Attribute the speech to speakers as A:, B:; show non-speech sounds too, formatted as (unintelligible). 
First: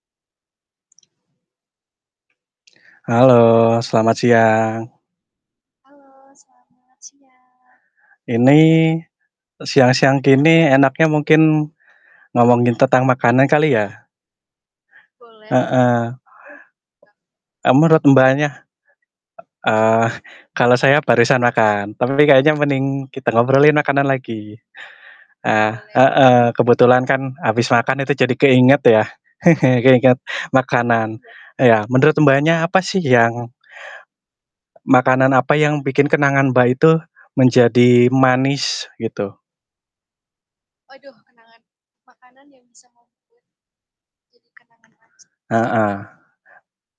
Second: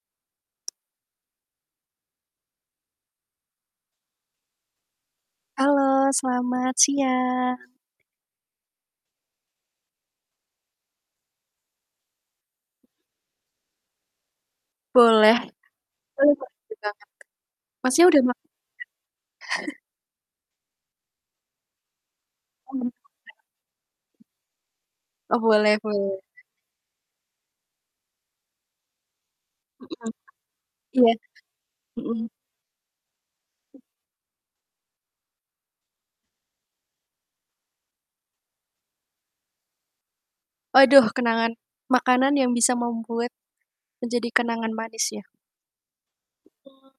A: Halo, selamat siang.
B: Halo selamat siang.
A: Ini siang-siang gini enaknya mungkin ngomongin tentang makanan kali ya?
B: Boleh.
A: Heeh.
B: (unintelligible)
A: Eee, Menurut
B: Masnya udah mak
A: Mbaknya,
B: (chuckles)
A: eee, kalau saya barusan makan, tapi kayaknya mending kita
B: (unintelligible)
A: ngobrolin makanan lagi,
B: Oh
A: eee,
B: boleh boleh.
A: heeh. Kebetulan kan habis makan itu jadi keinget ya, (chuckles)
B: Mhm.
A: keinget
B: Iya.
A: makanan. Ya, menurut
B: Mhm.
A: Mbaknya apa sih yang Makanan apa yang bikin kenangan Mbak itu menjadi manis gitu?
B: Waduh kenangan makanan yang bisa membuat menjadi kenangan manis ya?
A: Heeh.
B: (unintelligible)